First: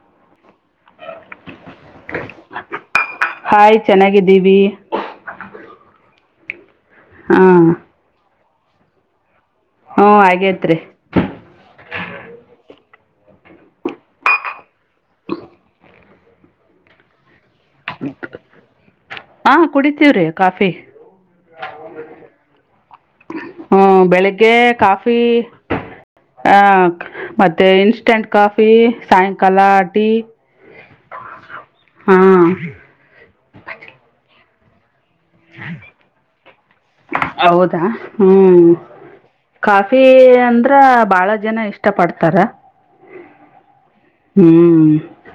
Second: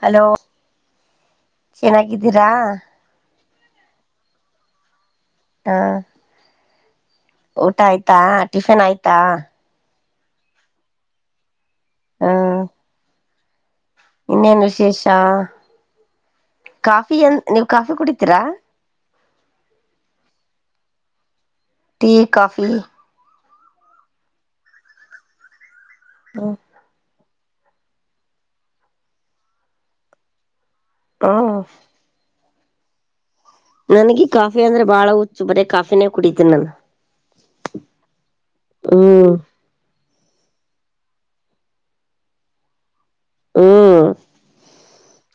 Hello ಚೆನ್ನಾಗಿದ್ದೀರಾ hi ಚೆನ್ನಾಗಿದ್ದೀವಿ ಹಾ ಹಾಂ ಊಟ ಆಯ್ತಾ ಟಿಫಿನ್ ಆಯ್ತಾ ಹ್ಮ ಹಾಗೇತ್ರಿ ಹ್ಮ ಇನ್ನೇನ್ ವಿಶೇಷಾ ಕಾಫಿ ಎನ್ ನೀವ್ ಕಾಫಿ ಕುಡಿತೀರಾ ಹಾ ಕುಡಿತೀವ್ರಿ ಕಾಫಿ ಟಿ ಕಾಫಿ ಹ್ಮ ಬೆಳಿಗ್ಗೆ ಕಾಫಿ ಹ್ಮ್ ಆ ಮತ್ತೆ ಇನ್ಸ್ಟೆಂಟ್ ಕಾಫಿ ಸಾಯಂಕಾಲ ಟೀ ಹಾ [unintelligible] ನನ್ಗ ಕಾಫಿ ಅಂದ್ರೆ ಬಾಳ ಹುಚ್ಚು ಬರ ಕಾಫಿನೇ ಕುಡಿತನ ನಾನು ಹೌದಾ ಹ್ಮ್ ಹ್ಮ್ ಕಾಫಿ ಅಂದ್ರ ತ್ರ ಬಾಳ ಜನ ಇಷ್ಟ ಪಡ್ತಾರ ಹ್ಮ್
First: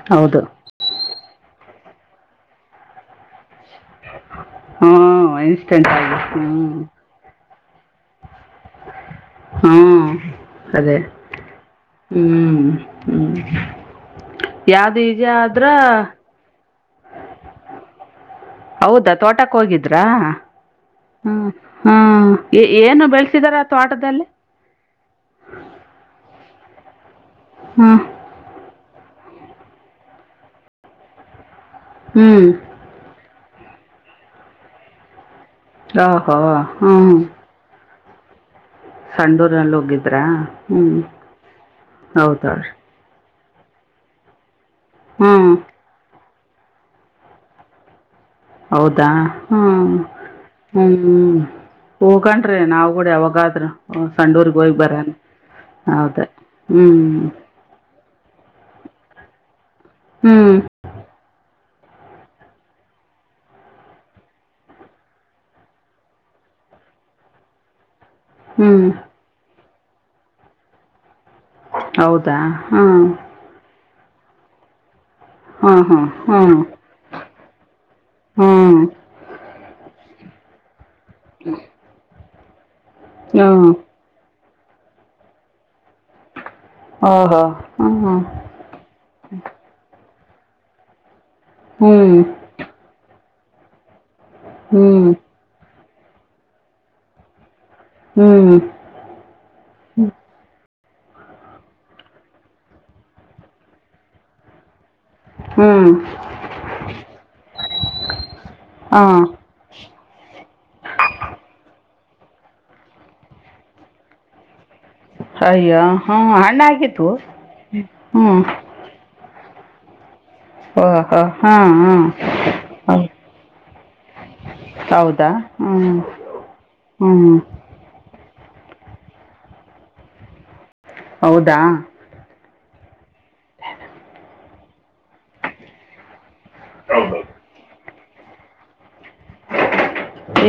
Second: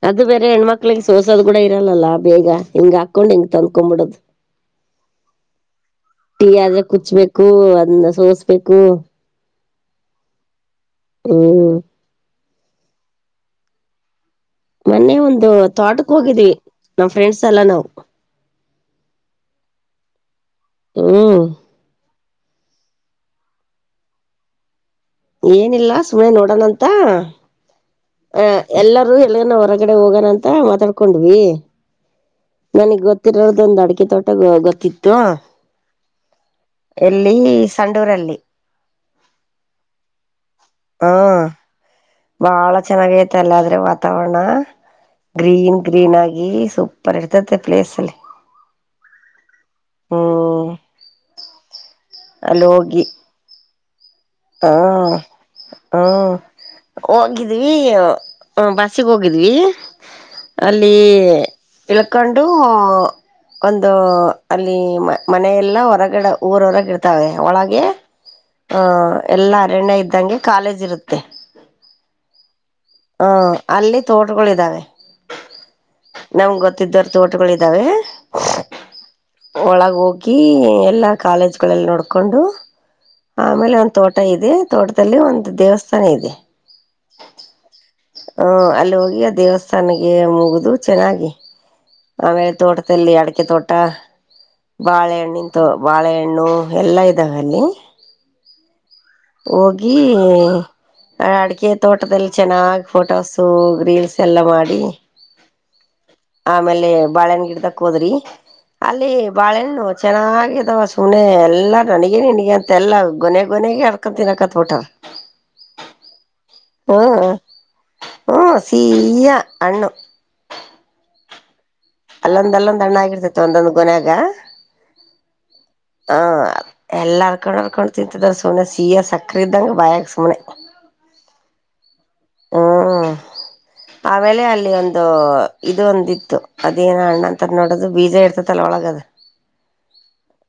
ಅದು ಹೌದು ಬೇರೆ ಹೆಣ್ಮಕ್ಳಿಗೆ ಸೋಸೋದು ಕೂಡ ಇ ಇರಲ್ಲಲ್ಲಾ ಬೇಗ ಹಂಗ ಹಾಕೊಂಡ್ ಹೆಂಗ ತನ್ಕೊಬಿಡದು ಹ್ಞೂ ಇನ್ಸ್ಟೆಂಟ್ ಆಗಿ ಟೀ ಹ್ಞೂ ಆದ್ರೆ ಕುಚ್ಬೇಕು ಬು ಅದನ್ನ ಸೋಸ್ಬೇಕು ಹ್ಮ ಅದೇ ಹ್ಮ್ ಹ್ಮ್ ಹ್ಮ್ ಮೊನ್ನೆ ಒಂದು ತೋಟಕ್ ಹೋಗಿದ್ವಿ ನಮ್ ಫ್ರೆಂಡ್ಸ್ ಎಲ್ಲ ನಾವವು ಹೌದಾ ತೋಟಕ್ಕೆ ಹೋಗಿದ್ರಾ ಹ್ಮ ಹ್ಮ್ ಹ್ಮ ಏನು ಬೆಳಸಿದಾರ ಅಥವಾ ಆಟದಲ್ಲಿ ಏನಿಲ್ಲ ಸುಮಮ್ಮನೆ ನೋಡೋಣಂತ ಹ್ಮ್ ಆ ಎಲ್ಲರೂ ಎಲ್ಲ ನ ಹೊರಗಡೆ ಹೋಗೋಣ ಅಂತ ಮಾತಾಡ್ಕೊಂಡ್ವಿ ಹ್ಮ್ ನನಗ್ ಗೊತ್ತಿರದೊಂದು ಅಡಿಕೆ ತೋಟ ಗೊತ್ತಿತ್ತು ಆ ಹೋ ಹ್ಮ್ ಎಲ್ಲಿ ಸಂಡೂರಲ್ಲಿ ಸಂಡೂರ್ಲ್ಲಿ ಹೋಗಿದ್ರಾ ಹ್ಮ್ ಹ ಹೌದೌದು ಬಾಳ ಚೆನ್ನಾಗ ಐತೆಲ್ಲ ಆದ್ರೆ ವಾತಾವರಣ ಹ್ಮ್ ಗ್ರೀನ್ ಗ್ರೀನ್ ಆಗಿ ಈ ಸೂಪರ್ ಇರ್ತತಿ ಪ್ಲೇಸ್ ಅಲ್ಲಿ ಹೌದಾ ಹ್ಮ್ ಹ್ಮ್ ಹ್ಮ್ ಹೋಗನ್ ನಾವು ಕೂಡ ಯಾವಾಗಾದ್ರು ಹಾ ಹಾ ಹೌದ ಹ್ಮ್ ಹೋಗಿದ್ವಿ ಹ ಬಸಗೆ ಹೋಗಿದ್ವಿ ಹ್ಮ್ ಅಲ್ಲಿ ಇಲಕಂಡು ಒಂದು ಅಲ್ಲಿ ಮ ಮನೆಯೆಲ್ಲ ಹೊರಗಿಡ ಊರ ಹೊರಗ ಇಡ್ತಾವೆ ಒಳಗೆ ಹ ಹ್ಮ್ ಎಲ್ಲ ಅರಣ್ಯ ಇದ್ದಂಗೆ ಕಾಲೇಜ್ ಇರುತ್ತೆ ಹೌದಾ ಹ್ಮ್ ಹ ಅಲ್ಲಿ ತೋಟಗಳುದ್ದಾವೆ ಹಾಂ ಹಾಂ ಹಾಂ ನಮ್ ಗೊತ್ತಿದ್ದವರ್ ತೋಟಗಳ ಇದಿದಾವೆ ಹ್ಮ್ ಒಳಗ ಹೋಗಿ ಕಿ ಎಲ್ಲಾ ಕಾಲೇಜ್ಗಳಲ್ಲಿ ನೋಡ್ಕೊಂಡು ಹಾ ಆಮೇಲೆ ಒಂದ್ ತೋಟ ಇದೆ ತೋಟದಲ್ಲಿ ಒಂದು ದೇವಸ್ಥಾನ ಇದೆ ಓಹೋ ಹ್ಮ್ ಹ ಅಲ್ಲಿ ಹೋಗಿ ದೇವಸ್ಥಾನಗೆ ಮುಗುದು ಚೆನ್ನಾಗಿ ಹ್ಮ್ ಆಮೇಲೆ ತೋಟದಲ್ಲಿ ಅಡಕೆ ತೋಟ ಹ್ಮ್ ಬಾಳೆಹಣ್ಣ ನಿಂತು ಬಾಳೆಹಣ್ಣು ಎಲ್ಲ ಇದ್ದಾವೆ ಅಲ್ಲಿ ಹ್ಮ್ ಹೋಗಿ ಅಡಿಕೆ ತೋಟದಲ್ಲಿ ಚೆನ್ನಾಗಾಗಿ ಫೋಟೋಸು ರೀಲ್ಸ್ ಎಲ್ಲ ಮಾಡಿ ಹ್ಮ್ ಆಮೇಲೆ ಬಾಳೆನ ಗಿಡದಕ್ ಹೋದ್ರಿ ಅಲ್ಲಿ ಹಾಂ ಬಾಳೆಣ್ಣ ಚೆನ್ನಾಗ ಇದಾವ ಸುಮ್ಮನೆ ಎಲ್ಲಾರ ನನಗ ನನ್ಗೆ ಅಂತೆ ಎಲ್ಲ ಗೊನೆ ಗೊನೆಗೆ ಅಡ್ಕೊಂತ ತಿನಕತ್ತತ್ಬಿಟ ಸಯ್ಯ ಹ್ಮ ಹ್ಮ್ ಹ್ಮ ಸೀಯಾ ಅಣ್ಣು ಹಾ ಹಾ ಹಾ ಅಲ್ಲೊಂದ್ ಅಲ್ಲೊಂದ್ ಅಣ್ಣ ಆಗಿರ್ತೈತಿ ಒಂದೊಂದ್ ಗೊನೆಯಾಗ ಹೌದಾ ಹ್ಞೂ ಹ ಎಲ್ಲಾ ಹ್ಞೂ ಅರ್ಕೊಂಡ್ ಅರ್ಕೊಂಡ್ ತಿ ಚದರ್ ಸುನೆ ಸಿ ಎರ್ ಸಕ್ರಿದ್ದಂಗ ಬಯಾಗ ಸುಮನೆ ಹೌದಾ ಹ್ಮ್ ಆ ವೇಳೆ ಅಲ್ಲಿ ಒಂದು ಇದು ಒಂದಿತ್ತು ಅದೇನ ಅಣ್ಣ ಅಂತ ನೋಡೋದು ಬೀಜ ಇರ್ತದಲ್ಲ ಒಳಗದು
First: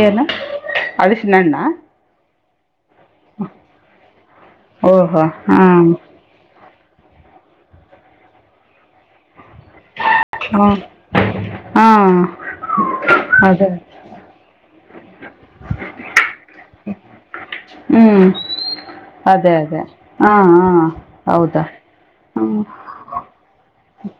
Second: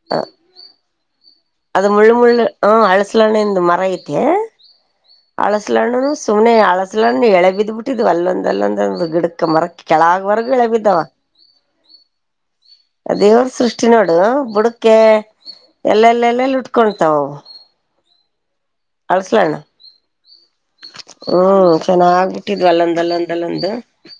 ಏನು ಅದ ಅದು ಮುಳ್ಳು ಮುಳ್ಳು ಹ್ ಅಳಸ ಅಸಲಣ್ಣಿಂದ ಮರ ಐತೆ ಓಹೋ ಹಾಂ ಅಳಸಲಣ್ಣು ಸುಮ್ನೆ ಅಸ ಅಲೊ ಎಳೆ ಬಿದ್ಬಿಟ್ಟಿದ್ ಅಲ್ಲೊಂದ ಅಲ್ಲೊಂದಂದು ಗಿಡ ಕ್ಕ ಮರಕ್ ಕೆಳಗವರೆಗೂ ಇಳ ಹ್ಞೂ ಬಿದ್ದಾವ ಹಾಂ ಅ ದೇವ್ರ ಅದೇ ಸೃಷ್ಟಿ ನೋಡು ಬುಡಕ ಎಲ್ಲಲ್ಲೆಲ್ಲ ಉಟ್ಕೊತಾವ ಹ್ಮ್ ಅದೇ ಅದೇ ಹಾ ಹಾ ಹೌದಾ ಹ್ಮ್ ಚೆನ್ನಾಗ್ ಹ್ಮ ಬಿಟ್ಟಿದ್ವು ಅಲ್ಲೊಂದ್ ಅಲ್ಲೊಂದ್ ಅಲ್ಲೊಂದು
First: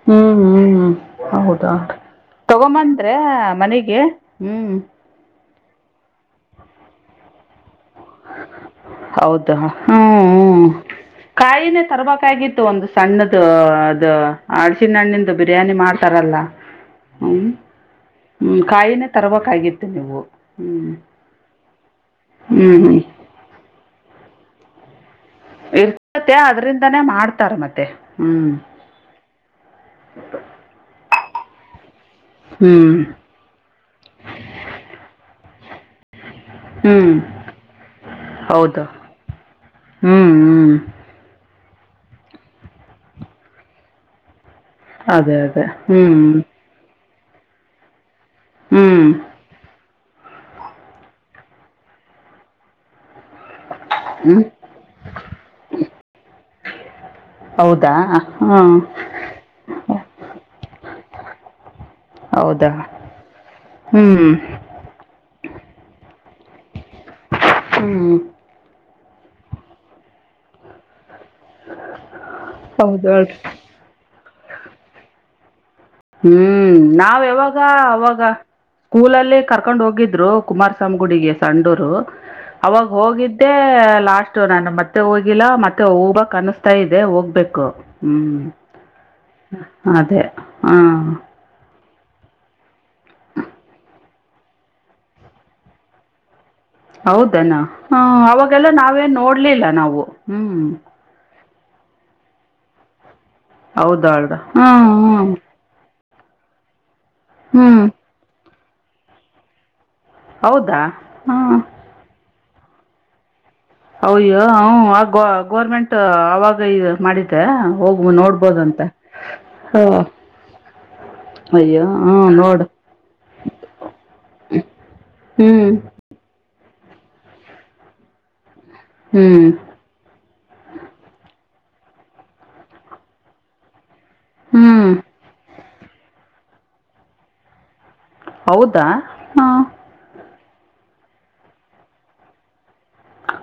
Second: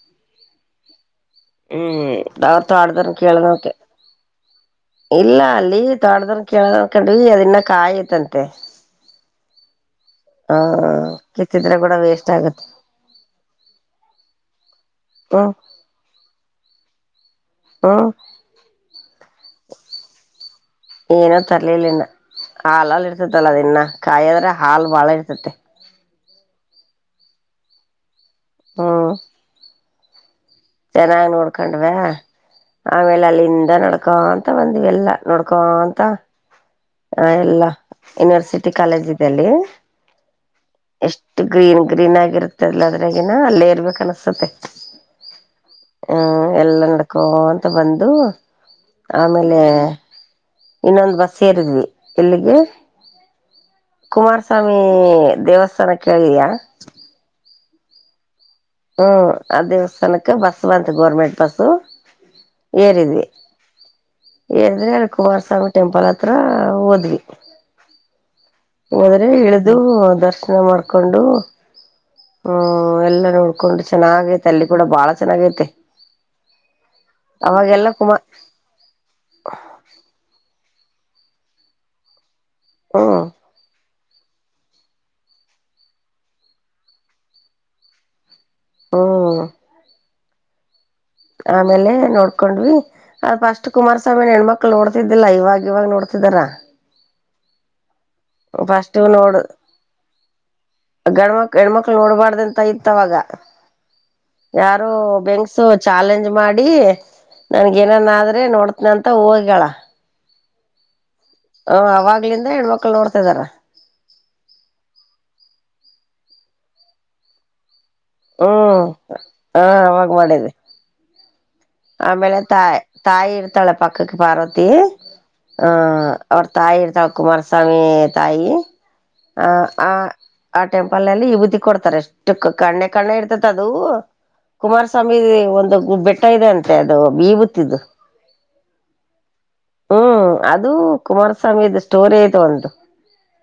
ಹ್ಮ್ ಹ್ಮ್ ಹೌದ ಹ್ಮ್ ನಾವ್ ತಗೊಂಬಂದ್ರೆ ತೋಟದವ್ರನ್ ಕೇಳ್ದೋಕೆ ಮನೆಗೆ ಹ್ಞೂ ಇಲ್ಲ ಅಲ್ಲಿ ತೊಡ್ದನ್ ಕೇಳ ಕಂಡವಿ ಅದ ಇನ್ನ ಕಾಯತ್ಂತೆ ಹೌದಾ ಹ್ಮ್ ಕಿತ್ತಿದ್ರೆ ಕಾಯಿನೇ ಕೂಡ ವೇಸ್ಟ್ ತರ್ಬೇಕಾಗಿತ್ತು ಆಗತ್ತೆ ಒಂದು ಸಣ್ಣದ ಅದು ಅಳ್ಸಿಣ ಹಣ್ಣಂದು ಹ್ಮ್ ಬಿರಿಯಾನಿ ಮಾಡ್ತಾರ ಹ್ಮ ಹ್ಮ್ ಹ್ಮ ಕಾಯಿನೇ ತರಬೇಕಕ್ಗತ್ತು ನೀವು ಹ್ಞೂ ಏನೋ ತರ್ಲಿಲ್ಲನ್ನ ಹ್ಞೂ ಹ್ಞೂ ಹಾಲಲ್ಲಿ ಇರ್ತದಲ್ಲ ಅದ ಇನ್ನ ಕಾಯಾದ್ರೆ ಹಾಲ್ ಬಾಳ ಇರ್ತ ಜತೆ ಮತ್ತೆ ಅದ್ರಿಂದಾನೇ ಮಾಡ್ತಾರೆ ಮತ್ತೆ ಹ್ಮ್ ಹ್ಮ್ ಚೆನ್ನಾಗ್ ನೋಡ್ಕೊಂಡ್ವ ಆಮೇಲೆ ಅಲ್ಲಿಂದ ನಡ್ಕೊ ಅಂತ ಬಂದ್ ಎಲ್ಲಾ ನೋಡ್ಕ ಕಂತಾ ಹ್ಞೂ ಆ ಎಲ್ಲ ಯುನಿವರ್ಸಿಟಿ ಹೌದು ಕಾಲೇಜ್ ಇದಲ್ಲಿ ಹ್ಞೂ ಹ್ಞೂ ಎಷ್ಟು ಗ್ರೀನ್ ಗ್ರೀನ್ ಆಗಿರುತ್ತಲ್ಲ ಅದ್ರಾಗಿನ ಅಲ್ಲೇ ಇರ್ಬೇಕಕ್ ಅನಸತೆ ಅದೇ ಅದೇ ಹ್ಮ್ ಕ್ಕೋ ಅಂತ ಬಂದು ಆಮೇಲೆ ಇನ್ನೊಂದು ಬಸ್ ಸೇರಿದ್ವಿ ಇಲ್ಲಿಗೆ ಹ್ಞೂ ಕುಮಾರಸ್ವಾಮಿ ದೇವಸ್ಥಾನಕ್ಕೆಳಿದಯಾ ಹೌದಾ ಹಾಂ ಹ್ಮ್ ಆ ದೇವಸ್ಥಾನಕ್ಕೆ ಬಸ್ ಬಂತು ಗೋರ್ಮೆಂಟ್ ಬಸ್ ಹೌದಾ ಏರಿದ್ವಿ ಹ್ಞೂ ಏರಿದ್ರೆ ಅಲ್ಲಿ ಕುಮಾರಸ್ವಾಮಿ ಟೆಂಪಲ್ ಹತ್ತ ಹತ್ರ ಓದ್ವಿ ಹ್ಮ್ ಹನಾದ್ರೆ ಇಳಿದು ದರ್ಶನ ಮಾಡ್ಕೊಂಡು ಹ್ಮ್ ಹೌದು ಎಲ್ಲ ನೋಡ್ಕೊಂಡು ಚೆನ್ನಾಗ ತೆ ಅಲ್ಲಿ ಕೂಡ ಬಾಳ ಚೆನ್ನಾಗೈತೆ ಹ್ಮ್ ನಾವ ಯಾವಾಗ ಅವಾಗೆಲ್ಲ ಅವಾಗ ಕುಮಾರ್ ಸ್ಕೂಲಲ್ಲಿ ಕರ್ಕೊಂಡ್ ಹೋಗಿದ್ರು ಕುಮಾರಸ್ವಾಮಿ ಗುಡಿಗೆ ಸಂಡೂರು ಅವಾಗ ಹ್ಮ್ ಹೋಗಿದ್ದೆ ಲಾಸ್ಟ್ ನಾನು ಮತ್ತೆ ಹೋಗಿಲ್ಲ ಮತ್ತೆ ಹೋಗಬಕ್ ಅನಿಸ್ತಾ ಇದೆ ಹೋಗ್ಬೇಕು ಹ್ಮ್ ಹ್ಮ್ ಅದೇ ಹಾ ಆಮೇಲೆ ನೋಡ್ಕೊಂಡ್ವಿ ಅದ ಪಸ್ಟ್ ಕುಮಾರಸ್ವಾಮಿ ಹೆಣ್ಮಕ್ಳು ನೋಡ್ತಿದ್ದಿಲ್ಲ ಇವಾಗ ಇವಾಗ ನೋಡ್ತವಿ ಶಗರ ಹೌದನಾ ಹ ಅವಾಗೆಲ್ಲ ಫಸ್ಟ್ ನಾವೇನ್ ನೋಡ್ ನೋಡ್ಲಿಲ್ಲ ನಾವು ಹ್ಮ್ ಗಂಡ್ಮಕ್ ಹೆಣ್ಮಕ್ಳು ನೋಡ್ಬಾರ್ದಂತ ಇತ್ವಾಗ ಹೌದಾ ಹಾಂ ಯಾರು ಹಾಂ ಬೆಂಗಸು ಚಾಲೆಂಜ್ ಮಾಡಿ ನನ್ಗ ಹ್ಮ್ ಏನನ್ ಆದ್ರೆ ನೋಡ್ತನ ಅಂತ ಹೋಗಳ ಹೌದಾ ಹಾಂ ಹ ಅವಾಗ್ಲಿಂದ ಹೆಣ್ಮಕ್ಳು ನೋಡ್ತಾದಾರ ಅಯ್ಯೋ ಹ ಆ ಗೋರ್ಮೆಂಟ್ ಅವಾಗ ಇ ಮಾಡಿದ್ದೆ ಹೋಗುವ ನೋಡ್ಬೋದಂತ ಹ್ಮ್ ಹ ಅವಾಗ ಮಾಡಿದ್ವಿ ಆಮೇಲೆ ತಾಯಿ ತಾಯಿ ಇರ್ತಾಳೆ ಪಕ್ಕಕ್ಕೆ ಪಾರ್ವತಿ ಆಹ ಹ್ಮ್ ಅವರ್ ತಾಯಿ ಇರ್ತಾವ ಕುಮಾರಸ್ವಾಮಿ ತಾಯಿ ಆ ಹ್ಮ್ ಆ ಆ ಟೆಂಪಲ್ ನಲ್ಲಿ ವಿಭೂತಿ ಕೊಡ್ತಾರೆ ಎಷ್ಟು ಕಣ್ಣೆ ಕಣ್ಣೆ ಇರ್ತತಿ ಅದು ಹ್ಮ್ ಕುಮಾರಸ್ವಾಮಿ ಒಂದು ಹೂ ಬೆಟ್ಟ ಇದೆ ಅಂತೆ ಅದು ಬೀ ಬತ್ತಿದ್ದು ಹೌದಾ ಹ ಹ್ಮ್ ಅದು ಕುಮಾರಸ್ವಾಮಿ ಸ್ಟೋರಿ ಐ್ತ ಉಟು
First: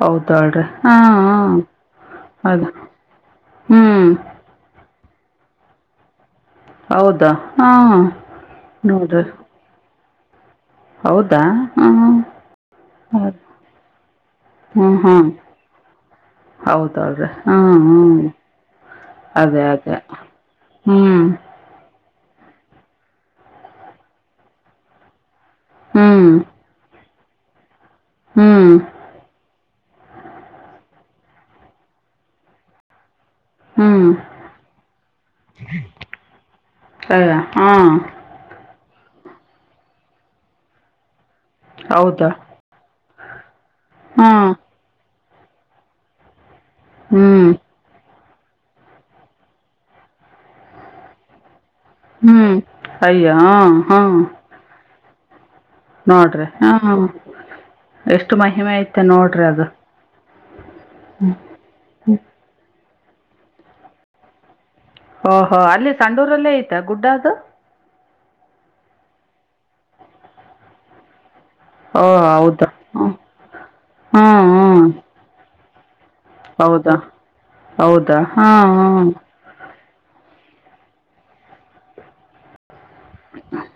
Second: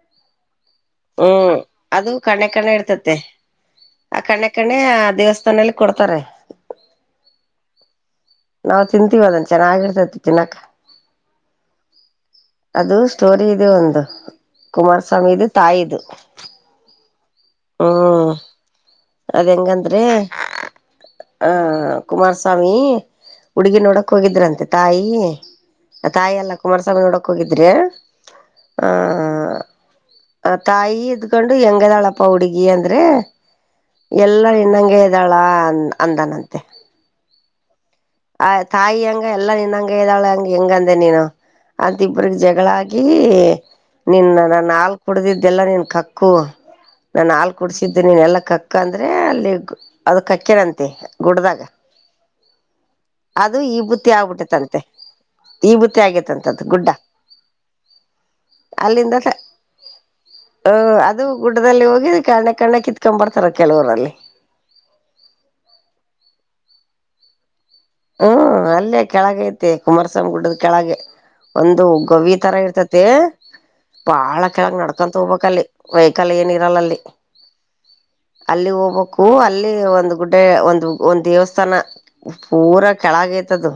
ಹೌದಾಳ್ರಿ ಹಾ ಹಾ ಹ್ಮ್ ಅದು ಕಣ್ಣೆ ಕಣ ಹೌದು ಇಡ್ತತ್ತ ಹ್ಮ್ ಆ ಕಣ್ಣೆ ಕಣ್ಣೆ ಆ ದೇವಸ್ಥಾನಲ್ಲಿ ಕೊಡ್ತಾರೆ ಹೌದಾ ಹಾ ನಾವ್ ನೋಡ್ರ ತಿಂತೀವಿ ಅದನ್ ಚೆನ್ನಾಗಿರ್ತತಿ ತಿನ್ನಕ್ ಹಾ ಅದು ಸ್ಟೋರಿ ಹೌದು ಇದೆ ಒಂದು ಹ್ಮ್ ಹ್ಮ್ ಕುಮಾರಸ್ವಾಮಿದು ತಾಯದುು ಹ್ಮ್ ಅದ ಅದೇ ಅದೇ ಹೆಂಗಂದ್ರೆ ಹ್ಮ್ ಆ ಕುಮಾರಸ್ವಾಮಿ ಹುಡುಗಿ ನೋಡಕ್ ಹೋಗಿದ್ರಂತೆ ತಾಯಿ ಹ್ಮ್ ತಾಯಿಯ ಎಲ್ಲಾ ಕುಮಾರಸ್ವಾಮಿ ನೋಡಕ್ ಹೋಗಿದ್ರಿ ಹ್ಮ್ ಆ ತಾಯಿ ಇದ್ಕೊಂಡು ಹೆಂಗದಾಳಪ್ಪ ಹುಡ್ಗಿ ಅಂದ್ರೆ ಹ್ಮ್ ಎಲ್ಲ ಇನ್ನಂಗೆ ಇದ್ದಾಳ ಅ ಅಂದನಂತೆ ಹಾಂ ಆ ತಾಯಿ ಹಂಗ ಎಲ್ಲಾ ನಿನ್ ಹಂಗ ಇದ್ದಾಳ ಹಂಗ ಹೆಂಗಂದೆ ನೀನು ಅಂತ ಹೌದಾ ಇಬ್ರಗ್ ಜಗಳಾಗಿ ಹಾ ನಿನ್ನ ನಾ ನಾಲ್ಕು ಕುಡ್ದಿದ್ದೆಲ್ಲಾ ನಿನ್ ಕಕ್ಕು ನಾನ ಹ್ಮ್ ಹಾಲ್ ಕುಡಸಿದ್ದ ನೀನ್ ಎಲ್ಲ ಕಕ್ಕ ಅಂದ್ರೆ ಅಲ್ಲಿ ಅದ ಕಕ್ಕೇನಂತೆ ಗುಡ್ದಾಗ ಹ್ಮ್ ಅಯ್ಯ ಹ ಅದು ಈ ಹಾ ಬುತ್ತಿ ಆಗ್ಬಿಟ್ಟೈತಂತೆ ಈ ಬುತ್ತ ನೋಡ್ರಿ ಆಗೇತ್ತಂತದ್ದು ಗುಡ್ಡ ಹಾ ಎಷ್ಟು ಮಹಿಮೆ ಐತೆ ಅಲ್ಲಿಂದಲ್ಲ ನೋಡ್ರಿ ಅದು ಹ ಅದು ಗುಡ್ಡದಲ್ಲಿ ಹೋಗಿ ಕಣ್ಣ ಕಣ್ಣ ಕಿತ್ಕೊಂಡ್ ಬರ್ತಾರ ಕೆಲವರಲ್ಲಿ ಓಹೋ ಅಲ್ಲಿ ಸಂಡೂರಲ್ಲೇ ಐತೆ ಗುಡ್ಡ ಅದು ಹ್ಮ್ ಅಲ್ಲೇ ಕೆಳಗೆ ಐತೆ ಕುಮಾರಸ್ವಾಮಿ ಗುಡ್ಡದ ಕೆಳಗೆ ಒಂದು ಓ ಗವಿ ತರ ಹೌದಾ ಇರ್ತತಿ ಹ್ಞೂ ಹ್ಞೂ ಬಾಳ ಹ್ಞೂ ಕೆಳಗ್ ನಡ್ಕೊಂತ ಹೋಗ್ಬಕ್ಲ್ಲಿ ವೈಕಾಲ್ ಏನಿರಲ್ಲ ಹೌದಾ ಅಲ್ಲಿ ಹೌದಾ ಹಾಂ ಅಲ್ಲಿ ಹಾಂ ಹೋಗ್ಕ್ಕು ಅಲ್ಲಿ ಒಂದು ಗುಡ್ಡೆ ಒಂದು ಒಂದ ದೇವಸ್ಥಾನ ಪೂರಾ ಕೆಳಗಐತದ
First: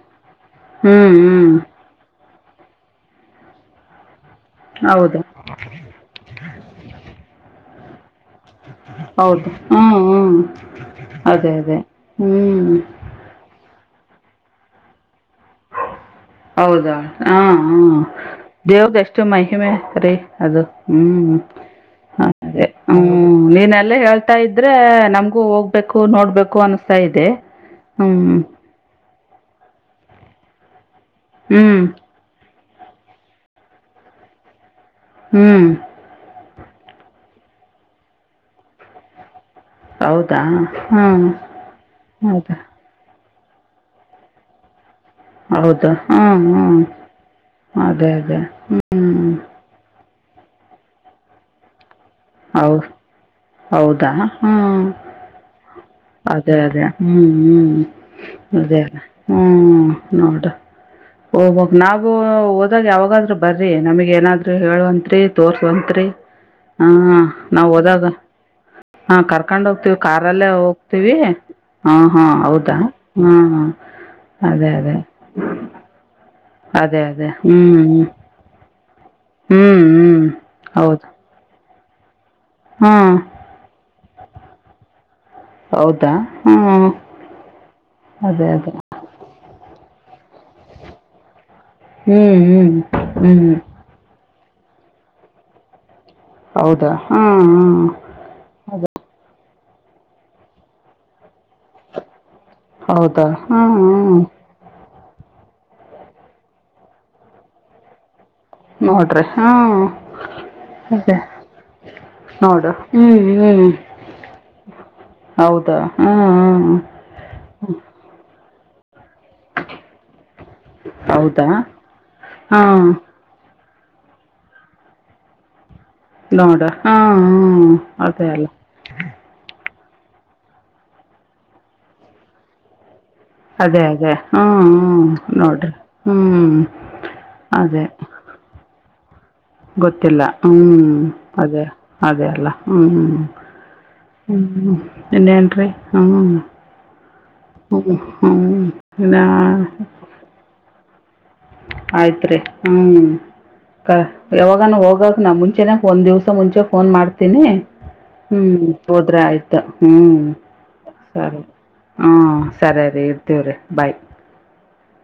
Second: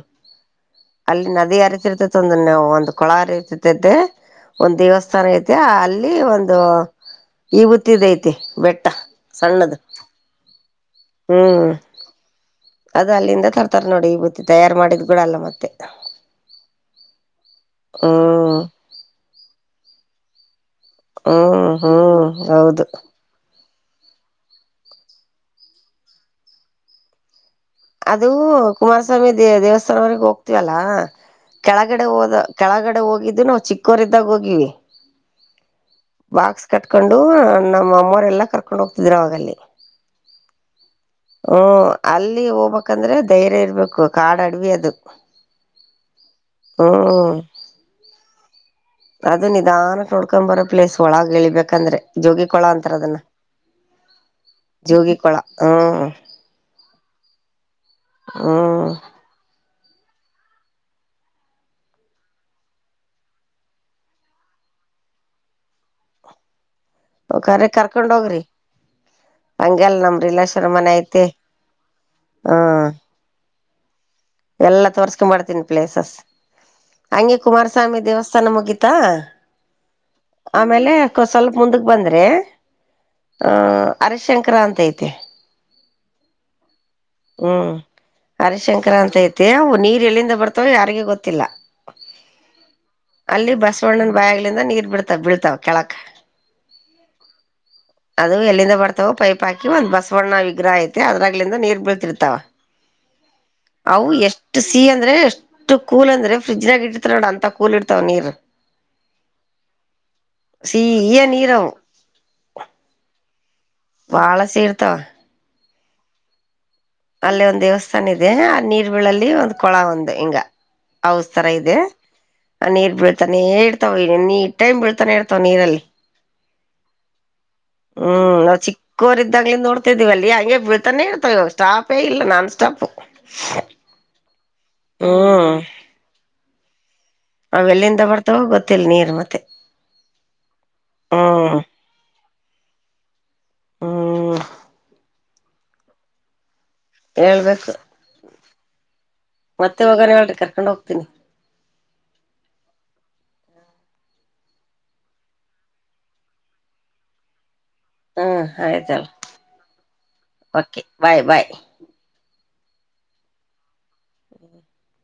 ಹ್ಞೂ ಅಲ್ಲಿ ನದಿ ಹ್ಞೂ ಹರಿತಿರ್ತೈತಿ ಒಂದು ನವು ಒಂದು ಕೊಳ ಅರಿತಿತೈತೆ ಒಂದ್ ಹೌದಾ ದೇವಸ್ಥಾನ ಐತಿ ಅಲ್ಲಿ ಒಂದು ಈಗತ್ತಿದ ಐತಿ ಬೆೇಟ್ಟ ಹೌದು ಸಣ್ಣದ ಹ್ಞೂ ಹ್ಞೂ ಅದೇ ಹ್ಮ್ ಅದೇ ಹ್ಞೂ ಅದು ಅಲ್ಲಿಂದ ತರ್ತಾರೆ ನೋಡಿ ಈ ಬತ್ತಿ ತಯಾರು ಮಾಡಿದ ಹೌದಾ ಹಾ ಹಾ ಹ್ಮ್ ದೇವ್ದಷ್ಟ ಮಹಿಮೆ ಅದು ಹ್ಮ್ ಹ್ಮ್ ಹೌದು ಹ್ಮ ನೀನ್ ಹೇಳ್ತಾ ಇದ್ರೆ ನಮ್ಗೂ ಹೋಗ್ಬೇಕು ನೋಡ್ಬೇಕು ಅನಸ್ತ್ ಇದೆ ಹ್ಞೂ ಅದು ಕುಮಾರಸ್ವಾಮಿ ದೇ ದೇವಸ್ಥಾನವರೆಗ್ ಹೋಗ್ತಿವಲ್ಲ ಹ್ಞೂ ಕೆಳಗಡೆ ಹೋದ ಕೆಳಗಡೆ ಹೋಗಿದ್ದು ನಾವು ಚಿಕ್ಕೋರಿದ್ದಾಗ ಹೋಗಿವಿ ಹ್ಮ್ ಬಾಕ್ಸ್ ಕಟ್ಕೊಂಡು ನಮ್ಮ ಅಮ್ಮರೆ ಎಲ್ಲ ಕರ್ಕೊಂಡು ಹೋಗ್ತಿದರು ಅವಾಗಲ್ಲಿ ಹೌದಾ ಹಾಂ ಹ್ಮ ಅಲ್ಲಿ ಹೌದಾ ಹೋಗ್ಬೇಕಕ್ಂದ್ರೆ ಧೈರ್ಯ ಇರ್ಬೇಕು ಕಾಡು ಅಡ್ವಿ ಅದು ಹೌದು ಹ್ಮ್ ಹ್ಮ್ ಹಾಗೆ ಹಾಗೆ ಹ್ಮ ಅದು ನಿಧಾನ ನೋಡ್ಕೊಂಡ್ ಬರೋ ಪ್ಲೇಸ್ ಒಳಗೆ ಎಳಿಬೇಕಂದ್ರೆ ಹೌ ಹೌದಾ ಹ್ಮ ಜೋಗಿ ಕೊಳ ಹ್ಮ್ ಅದೇ ಅದೇ ಹ್ಮ್ ಹ್ಮ್ ಅದೇ ಹ್ಮ್ ಅ ಹ್ಮ್ ನೋಡ್ ಹೋಗ್ಬಕ್ ನಾವು ಹೋದಾಗ ಯಾವಾಗಾದ್ರು ಬರಿ ನಮಗ್ ಏನಾದ್ರು ಹೇಳುವಂತ್ರಿ ತೋರ್ಸವಂತ್ರಿ ಹಾ ನಾವ ಕರೆ ಹೋದಾಗ. ಕರ್ಕೊಂಡ್ ಹೋಗ್ರಿ ಹಾ ಕರ್ಕೊಂಡ್ ಹಂಗಲ್ ಹೋಗ್ತೀವಿ ನಮ್ ಕಾರಲ್ಲೇ ರಿಲೇಶನ್ ಮನೆ ಹೋಗ್ತೀವಿ. ಐತಿ ಹಾ ಹಾ ಹೌದಾ ಹ್ಮ ಹ್ಮ್ ಹ್ಮ್ ಎಲ್ಲಾ ತೋರ್ಸ್ಕೊಂಡಂಬ್ತೀನಿ ಪ್ಲೇಸಸ್ ಅದೇ ಅದೇ ಹಂಗೆ ಹ್ಞೂ ಕುಮಾರಸ್ವಾಮಿ ಹ್ಞೂ ದೇವಸ್ಥಾನ ಮುಗಿ ತ್ತ ಹ್ಞೂ ಹ್ಞೂ ಆಮೇಲೆ ಸ್ವಲ್ಪ ಮುಂದಕ್ ಬಂದ್ರೆ. ಹ್ಮ್ ಹರೆ ಶಂಕ್ರ ಅಂತೈತೆ. ಹೌದಾ ಹ್ಮ್ ಹ್ಮ್ ಹರಿಶಂಕರ ಅಂತೈತಿ ಅವು ನೀರ್ ಎಲ್ಲಿಂದ ಬರ್ತಾವ ಯಾರಿಗ ಗೊತ್ತಿಲ್ಲ. ಹ್ಞೂ ಹ್ಞೂ ಹ್ಞೂ ಅಲ್ಲಿ ಬಸವಣ್ಣನ ಬಾಯಗ್ಲಿಂದ ನೀರ್ ಬಿಡ್ತಾವ ಬಿಳ್ತಾವ ಕೆಳಕ್ಕ. ಹೌದಾ ಹ್ಮ್ ಹ್ಮ್ ಅಥವಾ ಪೈಪ್ ಹಾಕಿ ಒಂದ ಬಸವಣ್ಣ ವಿಗ್ರಹ ಐತೆ ಅದ್ರಾಗ್ಲಿಂದ ನೀರ್ ಬೀಳ್ತಿರ್ತಾವ. ಹೌದಾ ಹಾಂ ಅವು ಹಾಂ ಎಷ್ಟು ಸಿ ಅ ಅಂದ್ರೆ ಎಷ್ಟು ಕೂ ಅಂದ್ರೆ ಫ್ರಿಜ್ನಾಗ ಇಟ್ಟಿರ್ತಾರಲ್ಲ ನೋಡ ಅಂತ ಕೂಲ್ ಇಡ್ತಾವ ನೀರ್. ನೋಡ್ರಿ ಹ್ಮ ಸಿಹಿಯ ನೀರವು ನೋಡು ಹ್ಮ್ ಹ್ಮ್ ಬಾಳ ಸಿ ಇರ್ತಾವ. ಹ್ಮ ಹಾ ಅಲ್ಲೇ ಒಂದ್ ದೇವಸ್ಥಾನ ಇದೆ ಅ ಬೀಳಲ್ಲಿ ಒಂದು ಕೊಳ ಒಂದು ಹಿಂಗ ಅವ್ ತರ ಹೌದಾ ಇದೆ ಹಾಂ ನೀರ್ ಬೀಳ್ತ ನೇ ಇರ್ತಾವ ಎನಿ ಟೈಮ್ ಬೀಳ್ತಾನೆ ಇರ್ತಾವ ನೀರಲ್ಲಿ. ನೋಡ ಹಾ ಹಾ ಅದೇ ಅಲ್ಲ. ತಿವವಲ್ಲಿ ಹಂಗೆ ಬೀಳ್ತಾನೇ ಇತಾವ ಸ್ಟಾಪೇ ಇಲ್ಲ ನಾನ್ ಸ್ಟಾಪ್. ಅದೇ ಅದೇ ಹ್ಮ್ ಹ್ಮ್ ನೋಡ್ ಹ್ಮ್. ಅವೆಲ್ಲಿಂದ ಬರ್ತಾವೋ ಗೊತ್ತಿಲ್ಲ ನೀರ್ ಮತ್ತೆ. ಗೊತ್ತಿಲ್ಲ ಹ್ಮ್ ಹ್ಮ್ ಅದೇ ಅದೇ ಅಲ್ಲ ಹ್ಮ್ ಹ್ಮ್ ಹ್ಮ ಎಟ್ರಿ ಹ್ಮ್ ಹೇಳ್ಬೇಕು ಹ್ಮ ಹ್ಮ್ ಮತ್ತೆ ಹೋಗಾನ ಹೇಳಿ ಕರ್ಕೊಂಡ್ ಹೋಗ್ತೀನಿ. ಆಯ್ತ್ರಿ ಹ್ಮ್ ಯಾವಾಗಾನ ಹೋಗಕ್ ನಾ ಮುಂಚೆನ ಒಂದ್ ದಿವಸ ಮುಂಚೆ ಫೋನ್ ಮಾಡ್ತೀನಿ. ಹ್ಮ್ ಹೋದ್ರೆ ಆಯ್ತು ಹ್ಮ್ ಓಕೆ ಬಾಯ್ ಸರಿ ಬಾಯ್ ಹಾ. ಸರಿ ರಿ ಇರ್ತೀವ್ರೀ ಬಾಯ್ [inaudible]